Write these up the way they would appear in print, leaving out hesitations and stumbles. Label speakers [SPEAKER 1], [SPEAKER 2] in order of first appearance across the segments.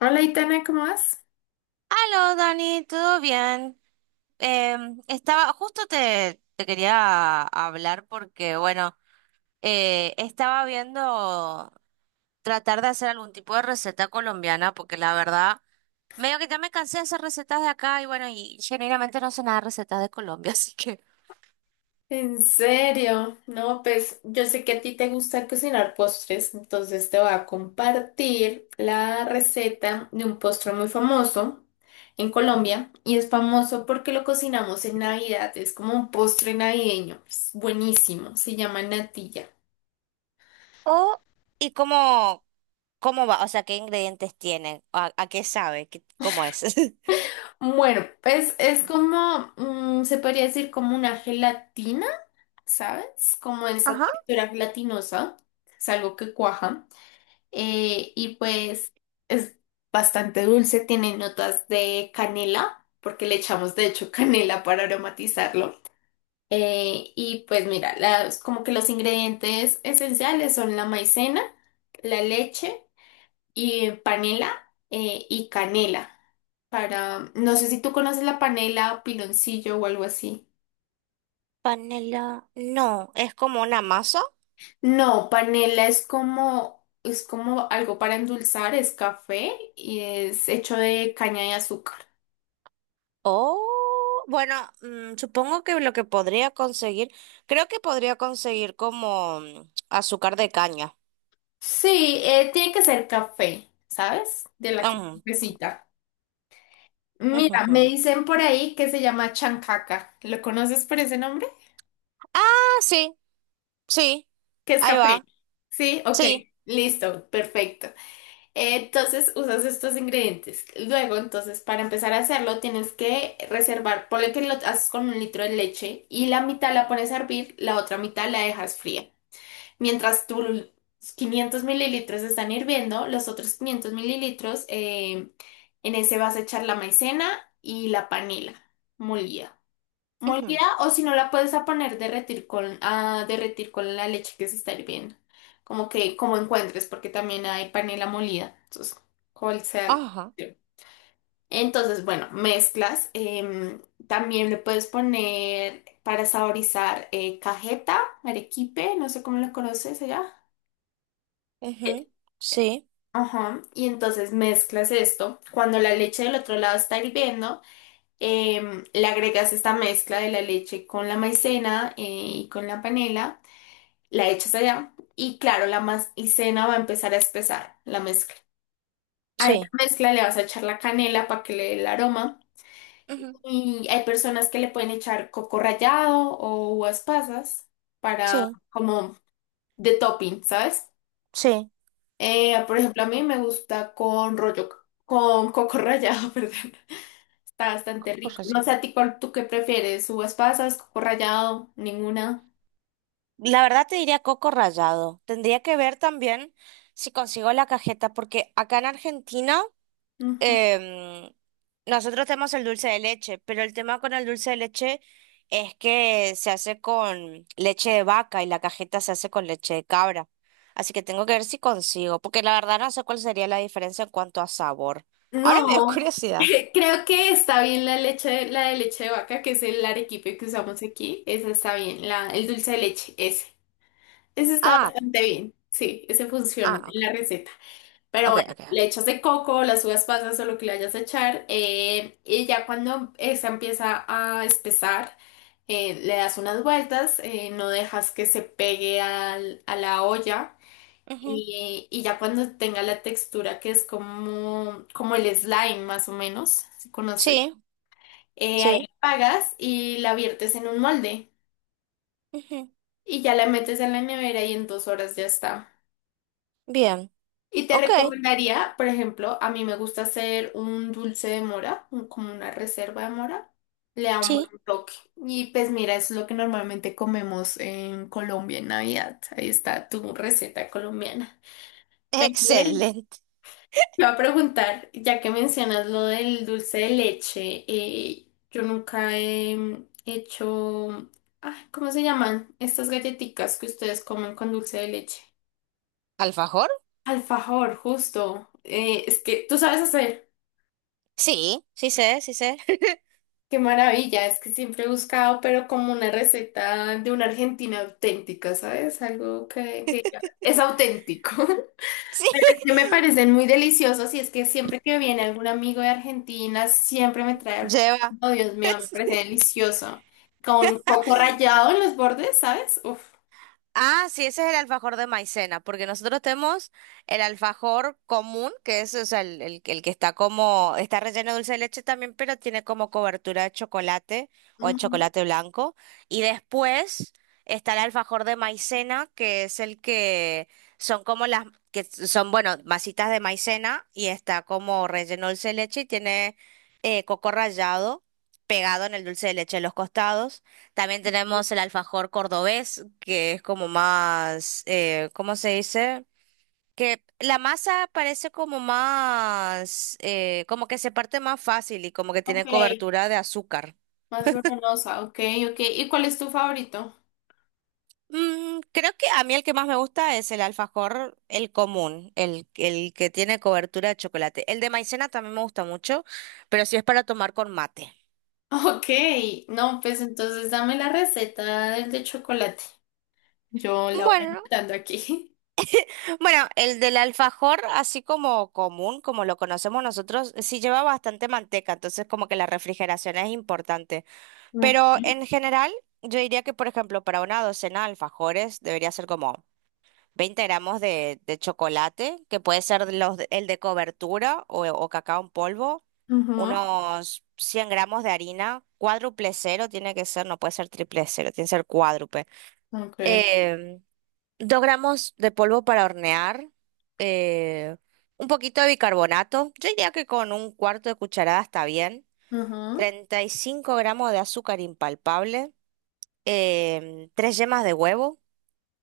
[SPEAKER 1] Hola, Itana, ¿cómo vas?
[SPEAKER 2] Aló, Dani, ¿todo bien? Estaba, justo te quería hablar porque, bueno, estaba viendo tratar de hacer algún tipo de receta colombiana porque la verdad, medio que ya me cansé de hacer recetas de acá y bueno, y genuinamente no sé nada de recetas de Colombia, así que...
[SPEAKER 1] En serio, no, pues yo sé que a ti te gusta cocinar postres, entonces te voy a compartir la receta de un postre muy famoso en Colombia y es famoso porque lo cocinamos en Navidad, es como un postre navideño, es buenísimo, se llama natilla.
[SPEAKER 2] Oh, ¿y cómo va? O sea, ¿qué ingredientes tienen? ¿A qué sabe? ¿Cómo es?
[SPEAKER 1] Bueno, pues es como, se podría decir como una gelatina, ¿sabes? Como esa
[SPEAKER 2] Ajá.
[SPEAKER 1] textura gelatinosa, es algo que cuaja. Y pues es bastante dulce, tiene notas de canela, porque le echamos de hecho canela para aromatizarlo. Y pues mira, las, como que los ingredientes esenciales son la maicena, la leche y panela y canela. Para, no sé si tú conoces la panela, piloncillo o algo así.
[SPEAKER 2] Panela. No, es como una masa.
[SPEAKER 1] No, panela es como algo para endulzar, es café y es hecho de caña de azúcar.
[SPEAKER 2] Oh, bueno, mm, supongo que lo que podría conseguir, creo que podría conseguir como mm, azúcar de caña.
[SPEAKER 1] Sí, tiene que ser café, ¿sabes? De la que
[SPEAKER 2] Ujú,
[SPEAKER 1] necesita.
[SPEAKER 2] ujú,
[SPEAKER 1] Mira, me
[SPEAKER 2] ujú.
[SPEAKER 1] dicen por ahí que se llama chancaca. ¿Lo conoces por ese nombre?
[SPEAKER 2] Ah, sí, sí,
[SPEAKER 1] Que es
[SPEAKER 2] ahí
[SPEAKER 1] café.
[SPEAKER 2] va,
[SPEAKER 1] Sí, ok.
[SPEAKER 2] sí,
[SPEAKER 1] Listo, perfecto. Entonces usas estos ingredientes. Luego, entonces, para empezar a hacerlo, tienes que reservar, ponle que lo haces con un litro de leche y la mitad la pones a hervir, la otra mitad la dejas fría. Mientras tus 500 mililitros están hirviendo, los otros 500 mililitros en ese vas a echar la maicena y la panela molida. Molida
[SPEAKER 2] ujú,
[SPEAKER 1] o si no la puedes a poner derretir con, a derretir con la leche que se está hirviendo. Como que como encuentres, porque también hay panela molida. Entonces, cual sea.
[SPEAKER 2] ajá,
[SPEAKER 1] Sí. Entonces, bueno, mezclas. También le puedes poner para saborizar cajeta, arequipe, no sé cómo lo conoces allá.
[SPEAKER 2] ujú, sí,
[SPEAKER 1] Ajá, y entonces mezclas esto. Cuando la leche del otro lado está hirviendo, le agregas esta mezcla de la leche con la maicena y con la panela, la echas allá y claro, la maicena va a empezar a espesar la mezcla. A esa
[SPEAKER 2] sí,
[SPEAKER 1] mezcla le vas a echar la canela para que le dé el aroma
[SPEAKER 2] ujú,
[SPEAKER 1] y hay personas que le pueden echar coco rallado o uvas pasas para
[SPEAKER 2] sí,
[SPEAKER 1] como de topping, ¿sabes?
[SPEAKER 2] sí,
[SPEAKER 1] Por
[SPEAKER 2] mm,
[SPEAKER 1] ejemplo, a mí me gusta con rollo, con coco rallado, perdón. Está bastante
[SPEAKER 2] coco
[SPEAKER 1] rico. No
[SPEAKER 2] rallado.
[SPEAKER 1] sé a ti cuál tú qué prefieres, uvas pasas, coco rallado, ninguna.
[SPEAKER 2] La verdad te diría coco rallado. Tendría que ver también si consigo la cajeta, porque acá en Argentina
[SPEAKER 1] Ujú.
[SPEAKER 2] em, nosotros tenemos el dulce de leche, pero el tema con el dulce de leche es que se hace con leche de vaca y la cajeta se hace con leche de cabra. Así que tengo que ver si consigo, porque la verdad no sé cuál sería la diferencia en cuanto a sabor. Ahora me dio
[SPEAKER 1] No,
[SPEAKER 2] curiosidad.
[SPEAKER 1] creo que está bien la leche, la de leche de vaca, que es el arequipe que usamos aquí. Esa está bien, la, el dulce de leche, ese. Ese está
[SPEAKER 2] Ah,
[SPEAKER 1] bastante bien. Sí, ese funciona en
[SPEAKER 2] ok,
[SPEAKER 1] la receta. Pero
[SPEAKER 2] ok, ok.
[SPEAKER 1] bueno, le
[SPEAKER 2] Ok.
[SPEAKER 1] echas de coco, las uvas pasas o lo que le vayas a echar, y ya cuando esa empieza a espesar, le das unas vueltas, no dejas que se pegue a la olla,
[SPEAKER 2] Ujú.
[SPEAKER 1] y ya cuando tenga la textura que es como, como el slime más o menos, si conoces,
[SPEAKER 2] Sí,
[SPEAKER 1] ahí la
[SPEAKER 2] sí.
[SPEAKER 1] apagas y la viertes en un molde,
[SPEAKER 2] Ujú.
[SPEAKER 1] y ya la metes en la nevera y en 2 horas ya está.
[SPEAKER 2] Bien,
[SPEAKER 1] Y te
[SPEAKER 2] ok,
[SPEAKER 1] recomendaría, por ejemplo, a mí me gusta hacer un dulce de mora, como una reserva de mora. Le da un buen
[SPEAKER 2] sí.
[SPEAKER 1] toque. Y pues mira, eso es lo que normalmente comemos en Colombia en Navidad. Ahí está tu receta colombiana. Pero bueno,
[SPEAKER 2] Excelente.
[SPEAKER 1] te voy a preguntar, ya que mencionas lo del dulce de leche, yo nunca he hecho, ay, ¿cómo se llaman? Estas galletitas que ustedes comen con dulce de leche.
[SPEAKER 2] ¿Alfajor?
[SPEAKER 1] Alfajor, justo. Es que tú sabes hacer.
[SPEAKER 2] Sí, sí sé.
[SPEAKER 1] Qué maravilla, es que siempre he buscado, pero como una receta de una Argentina auténtica, ¿sabes? Algo que es auténtico.
[SPEAKER 2] Sí,
[SPEAKER 1] Es que me parecen muy deliciosos y es que siempre que viene algún amigo de Argentina, siempre me trae alfajor.
[SPEAKER 2] lleva.
[SPEAKER 1] Oh, Dios mío, me parece delicioso. Con coco rallado en los bordes, ¿sabes? Uf.
[SPEAKER 2] Ah, sí, ese es el alfajor de maicena, porque nosotros tenemos el alfajor común, que es, o sea, el que está como, está relleno de dulce de leche también, pero tiene como cobertura de chocolate o de
[SPEAKER 1] Ujú,
[SPEAKER 2] chocolate blanco. Y después está el alfajor de maicena, que es el que son como las, que son, bueno, masitas de maicena y está como relleno de dulce de leche y tiene coco rallado pegado en el dulce de leche en los costados. También tenemos el alfajor cordobés, que es como más, ¿cómo se dice? Que la masa parece como más, como que se parte más fácil y como que
[SPEAKER 1] ok,
[SPEAKER 2] tiene cobertura de azúcar.
[SPEAKER 1] más venenosa, ok, ok. ¿Y cuál es tu favorito?
[SPEAKER 2] Mm, creo que a mí el que más me gusta es el alfajor, el común, el que tiene cobertura de chocolate. El de maicena también me gusta mucho, pero si es para tomar con mate.
[SPEAKER 1] Ok, no, pues entonces dame la receta del de chocolate. Yo la voy
[SPEAKER 2] Bueno.
[SPEAKER 1] anotando aquí.
[SPEAKER 2] Bueno, el del alfajor, así como común, como lo conocemos nosotros, sí lleva bastante manteca, entonces como que la refrigeración es importante. Pero
[SPEAKER 1] Okay.
[SPEAKER 2] en general, yo diría que, por ejemplo, para una docena de alfajores debería ser como 20 g de chocolate, que puede ser el de cobertura o cacao en polvo,
[SPEAKER 1] Ajá,
[SPEAKER 2] unos 100 g de harina, cuádruple cero tiene que ser, no puede ser triple cero, tiene que ser cuádruple.
[SPEAKER 1] okay.
[SPEAKER 2] Em, 2 g de polvo para hornear, eh, un poquito de bicarbonato. Yo diría que con un cuarto de cucharada está bien.
[SPEAKER 1] Ajá,
[SPEAKER 2] 35 g de azúcar impalpable, tres yemas de huevo,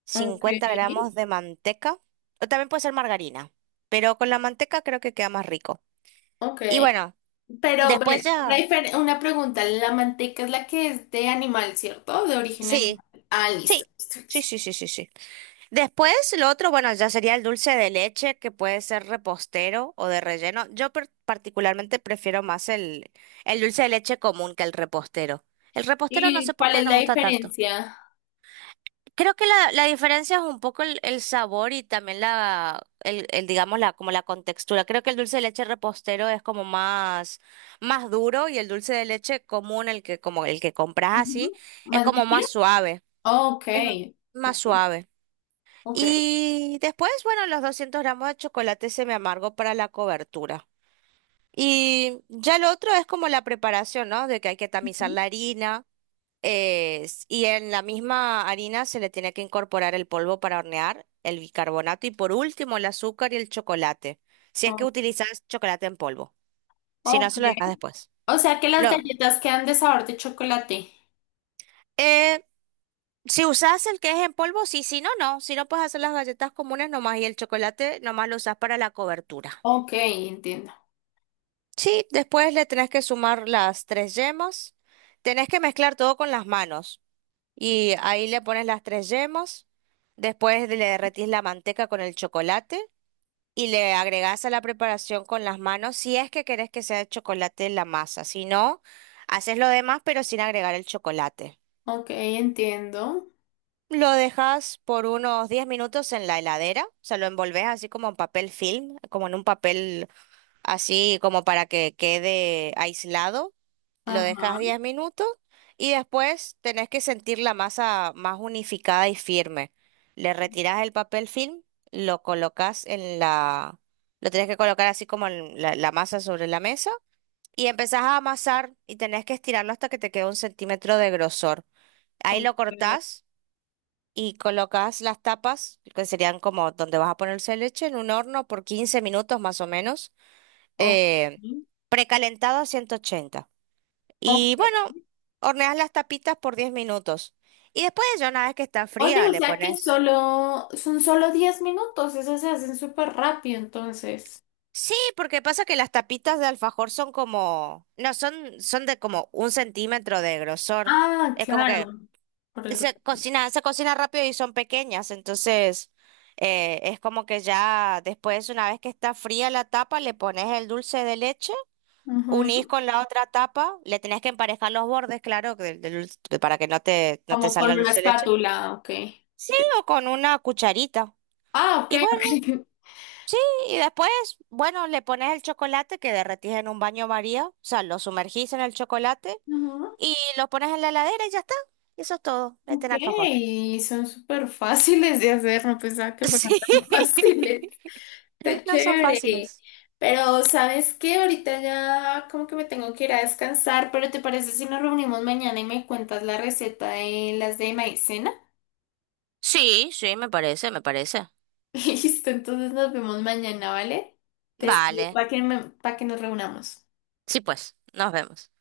[SPEAKER 2] cincuenta
[SPEAKER 1] okay.
[SPEAKER 2] gramos de manteca, o también puede ser margarina, pero con la manteca creo que queda más rico. Y
[SPEAKER 1] Okay.
[SPEAKER 2] bueno,
[SPEAKER 1] Pero, bueno,
[SPEAKER 2] después
[SPEAKER 1] una,
[SPEAKER 2] ya...
[SPEAKER 1] difer- una pregunta, la manteca es la que es de animal, ¿cierto? De origen animal.
[SPEAKER 2] Sí,
[SPEAKER 1] Ah, listo,
[SPEAKER 2] sí,
[SPEAKER 1] listo,
[SPEAKER 2] sí,
[SPEAKER 1] listo.
[SPEAKER 2] sí, sí, sí, sí. Después, lo otro, bueno, ya sería el dulce de leche, que puede ser repostero o de relleno. Yo particularmente prefiero más el dulce de leche común que el repostero. El repostero no
[SPEAKER 1] ¿Y
[SPEAKER 2] sé por
[SPEAKER 1] cuál
[SPEAKER 2] qué
[SPEAKER 1] es
[SPEAKER 2] no
[SPEAKER 1] la
[SPEAKER 2] me gusta tanto.
[SPEAKER 1] diferencia?
[SPEAKER 2] Creo que la diferencia es un poco el sabor y también digamos, la, como la contextura. Creo que el dulce de leche repostero es como más duro y el dulce de leche común, el que, como el que compras
[SPEAKER 1] Ujú.
[SPEAKER 2] así, es
[SPEAKER 1] ¿Más
[SPEAKER 2] como
[SPEAKER 1] líquida?
[SPEAKER 2] más suave. Es
[SPEAKER 1] Okay,
[SPEAKER 2] más
[SPEAKER 1] okay,
[SPEAKER 2] suave.
[SPEAKER 1] okay.
[SPEAKER 2] Y después, bueno, los 200 g de chocolate semi amargo para la cobertura. Y ya lo otro es como la preparación, ¿no? De que hay que tamizar
[SPEAKER 1] Ujú.
[SPEAKER 2] la harina. Y en la misma harina se le tiene que incorporar el polvo para hornear, el bicarbonato y por último el azúcar y el chocolate. Si es que
[SPEAKER 1] Oh,
[SPEAKER 2] utilizas chocolate en polvo. Si no, se lo dejas
[SPEAKER 1] okay.
[SPEAKER 2] después.
[SPEAKER 1] O sea que las
[SPEAKER 2] Lo,
[SPEAKER 1] galletas quedan de sabor de chocolate.
[SPEAKER 2] eh, si usas el que es en polvo, sí, si no, no. Si no, puedes hacer las galletas comunes nomás y el chocolate nomás lo usas para la cobertura.
[SPEAKER 1] Okay, entiendo.
[SPEAKER 2] Sí, después le tenés que sumar las tres yemas. Tenés que mezclar todo con las manos. Y ahí le pones las tres yemas. Después le derretís la manteca con el chocolate. Y le agregás a la preparación con las manos si es que querés que sea de chocolate la masa. Si no, haces lo demás pero sin agregar el chocolate.
[SPEAKER 1] Okay, entiendo.
[SPEAKER 2] Lo dejas por unos 10 minutos en la heladera. O sea, lo envolvés así como en papel film, como en un papel así como para que quede aislado. Lo dejas
[SPEAKER 1] Ajá.
[SPEAKER 2] 10 minutos y después tenés que sentir la masa más unificada y firme. Le retirás el papel film, lo colocas en la... Lo tenés que colocar así como en la masa sobre la mesa y empezás a amasar y tenés que estirarlo hasta que te quede 1 cm de grosor. Ahí lo
[SPEAKER 1] Okay.
[SPEAKER 2] cortás y colocas las tapas, que serían como donde vas a ponerse leche, en un horno por 15 minutos más o menos eh,
[SPEAKER 1] Okay,
[SPEAKER 2] precalentado a 180. Y
[SPEAKER 1] ok.
[SPEAKER 2] bueno, horneas las tapitas por 10 minutos. Y después, ya una vez que está
[SPEAKER 1] Oye,
[SPEAKER 2] fría,
[SPEAKER 1] o
[SPEAKER 2] le
[SPEAKER 1] sea que
[SPEAKER 2] pones.
[SPEAKER 1] solo son solo 10 minutos, eso se hacen súper rápido entonces.
[SPEAKER 2] Sí, porque pasa que las tapitas de alfajor son como, no, son, son de como 1 cm de grosor.
[SPEAKER 1] Ah,
[SPEAKER 2] Es como que
[SPEAKER 1] claro. Por el.
[SPEAKER 2] se cocina rápido y son pequeñas, entonces es como que ya después, una vez que está fría la tapa, le pones el dulce de leche.
[SPEAKER 1] Ujú.
[SPEAKER 2] Unís con la otra tapa, le tenés que emparejar los bordes, claro, que del- del dulce- de- para que no te
[SPEAKER 1] Como con
[SPEAKER 2] salga el
[SPEAKER 1] una
[SPEAKER 2] dulce de leche.
[SPEAKER 1] espátula, ok.
[SPEAKER 2] Sí, o con una cucharita.
[SPEAKER 1] Ah, ok,
[SPEAKER 2] Y bueno,
[SPEAKER 1] ok.
[SPEAKER 2] y después, bueno, le pones el chocolate que derretís en un baño María, o sea, lo sumergís en el chocolate
[SPEAKER 1] Ujú.
[SPEAKER 2] y lo pones en la heladera y ya está. Y eso es todo, meten
[SPEAKER 1] Ok,
[SPEAKER 2] alfajor.
[SPEAKER 1] son súper fáciles de hacer, no pensaba que
[SPEAKER 2] Sí,
[SPEAKER 1] fueran tan fáciles. Está
[SPEAKER 2] no son
[SPEAKER 1] chévere.
[SPEAKER 2] fáciles.
[SPEAKER 1] Pero, ¿sabes qué? Ahorita ya como que me tengo que ir a descansar, pero ¿te parece si nos reunimos mañana y me cuentas la receta de las de maíz?
[SPEAKER 2] Sí, sí, me parece, me parece.
[SPEAKER 1] Listo, entonces nos vemos mañana, ¿vale? Te escribo
[SPEAKER 2] Vale.
[SPEAKER 1] para que, nos reunamos.
[SPEAKER 2] Sí, pues, nos vemos.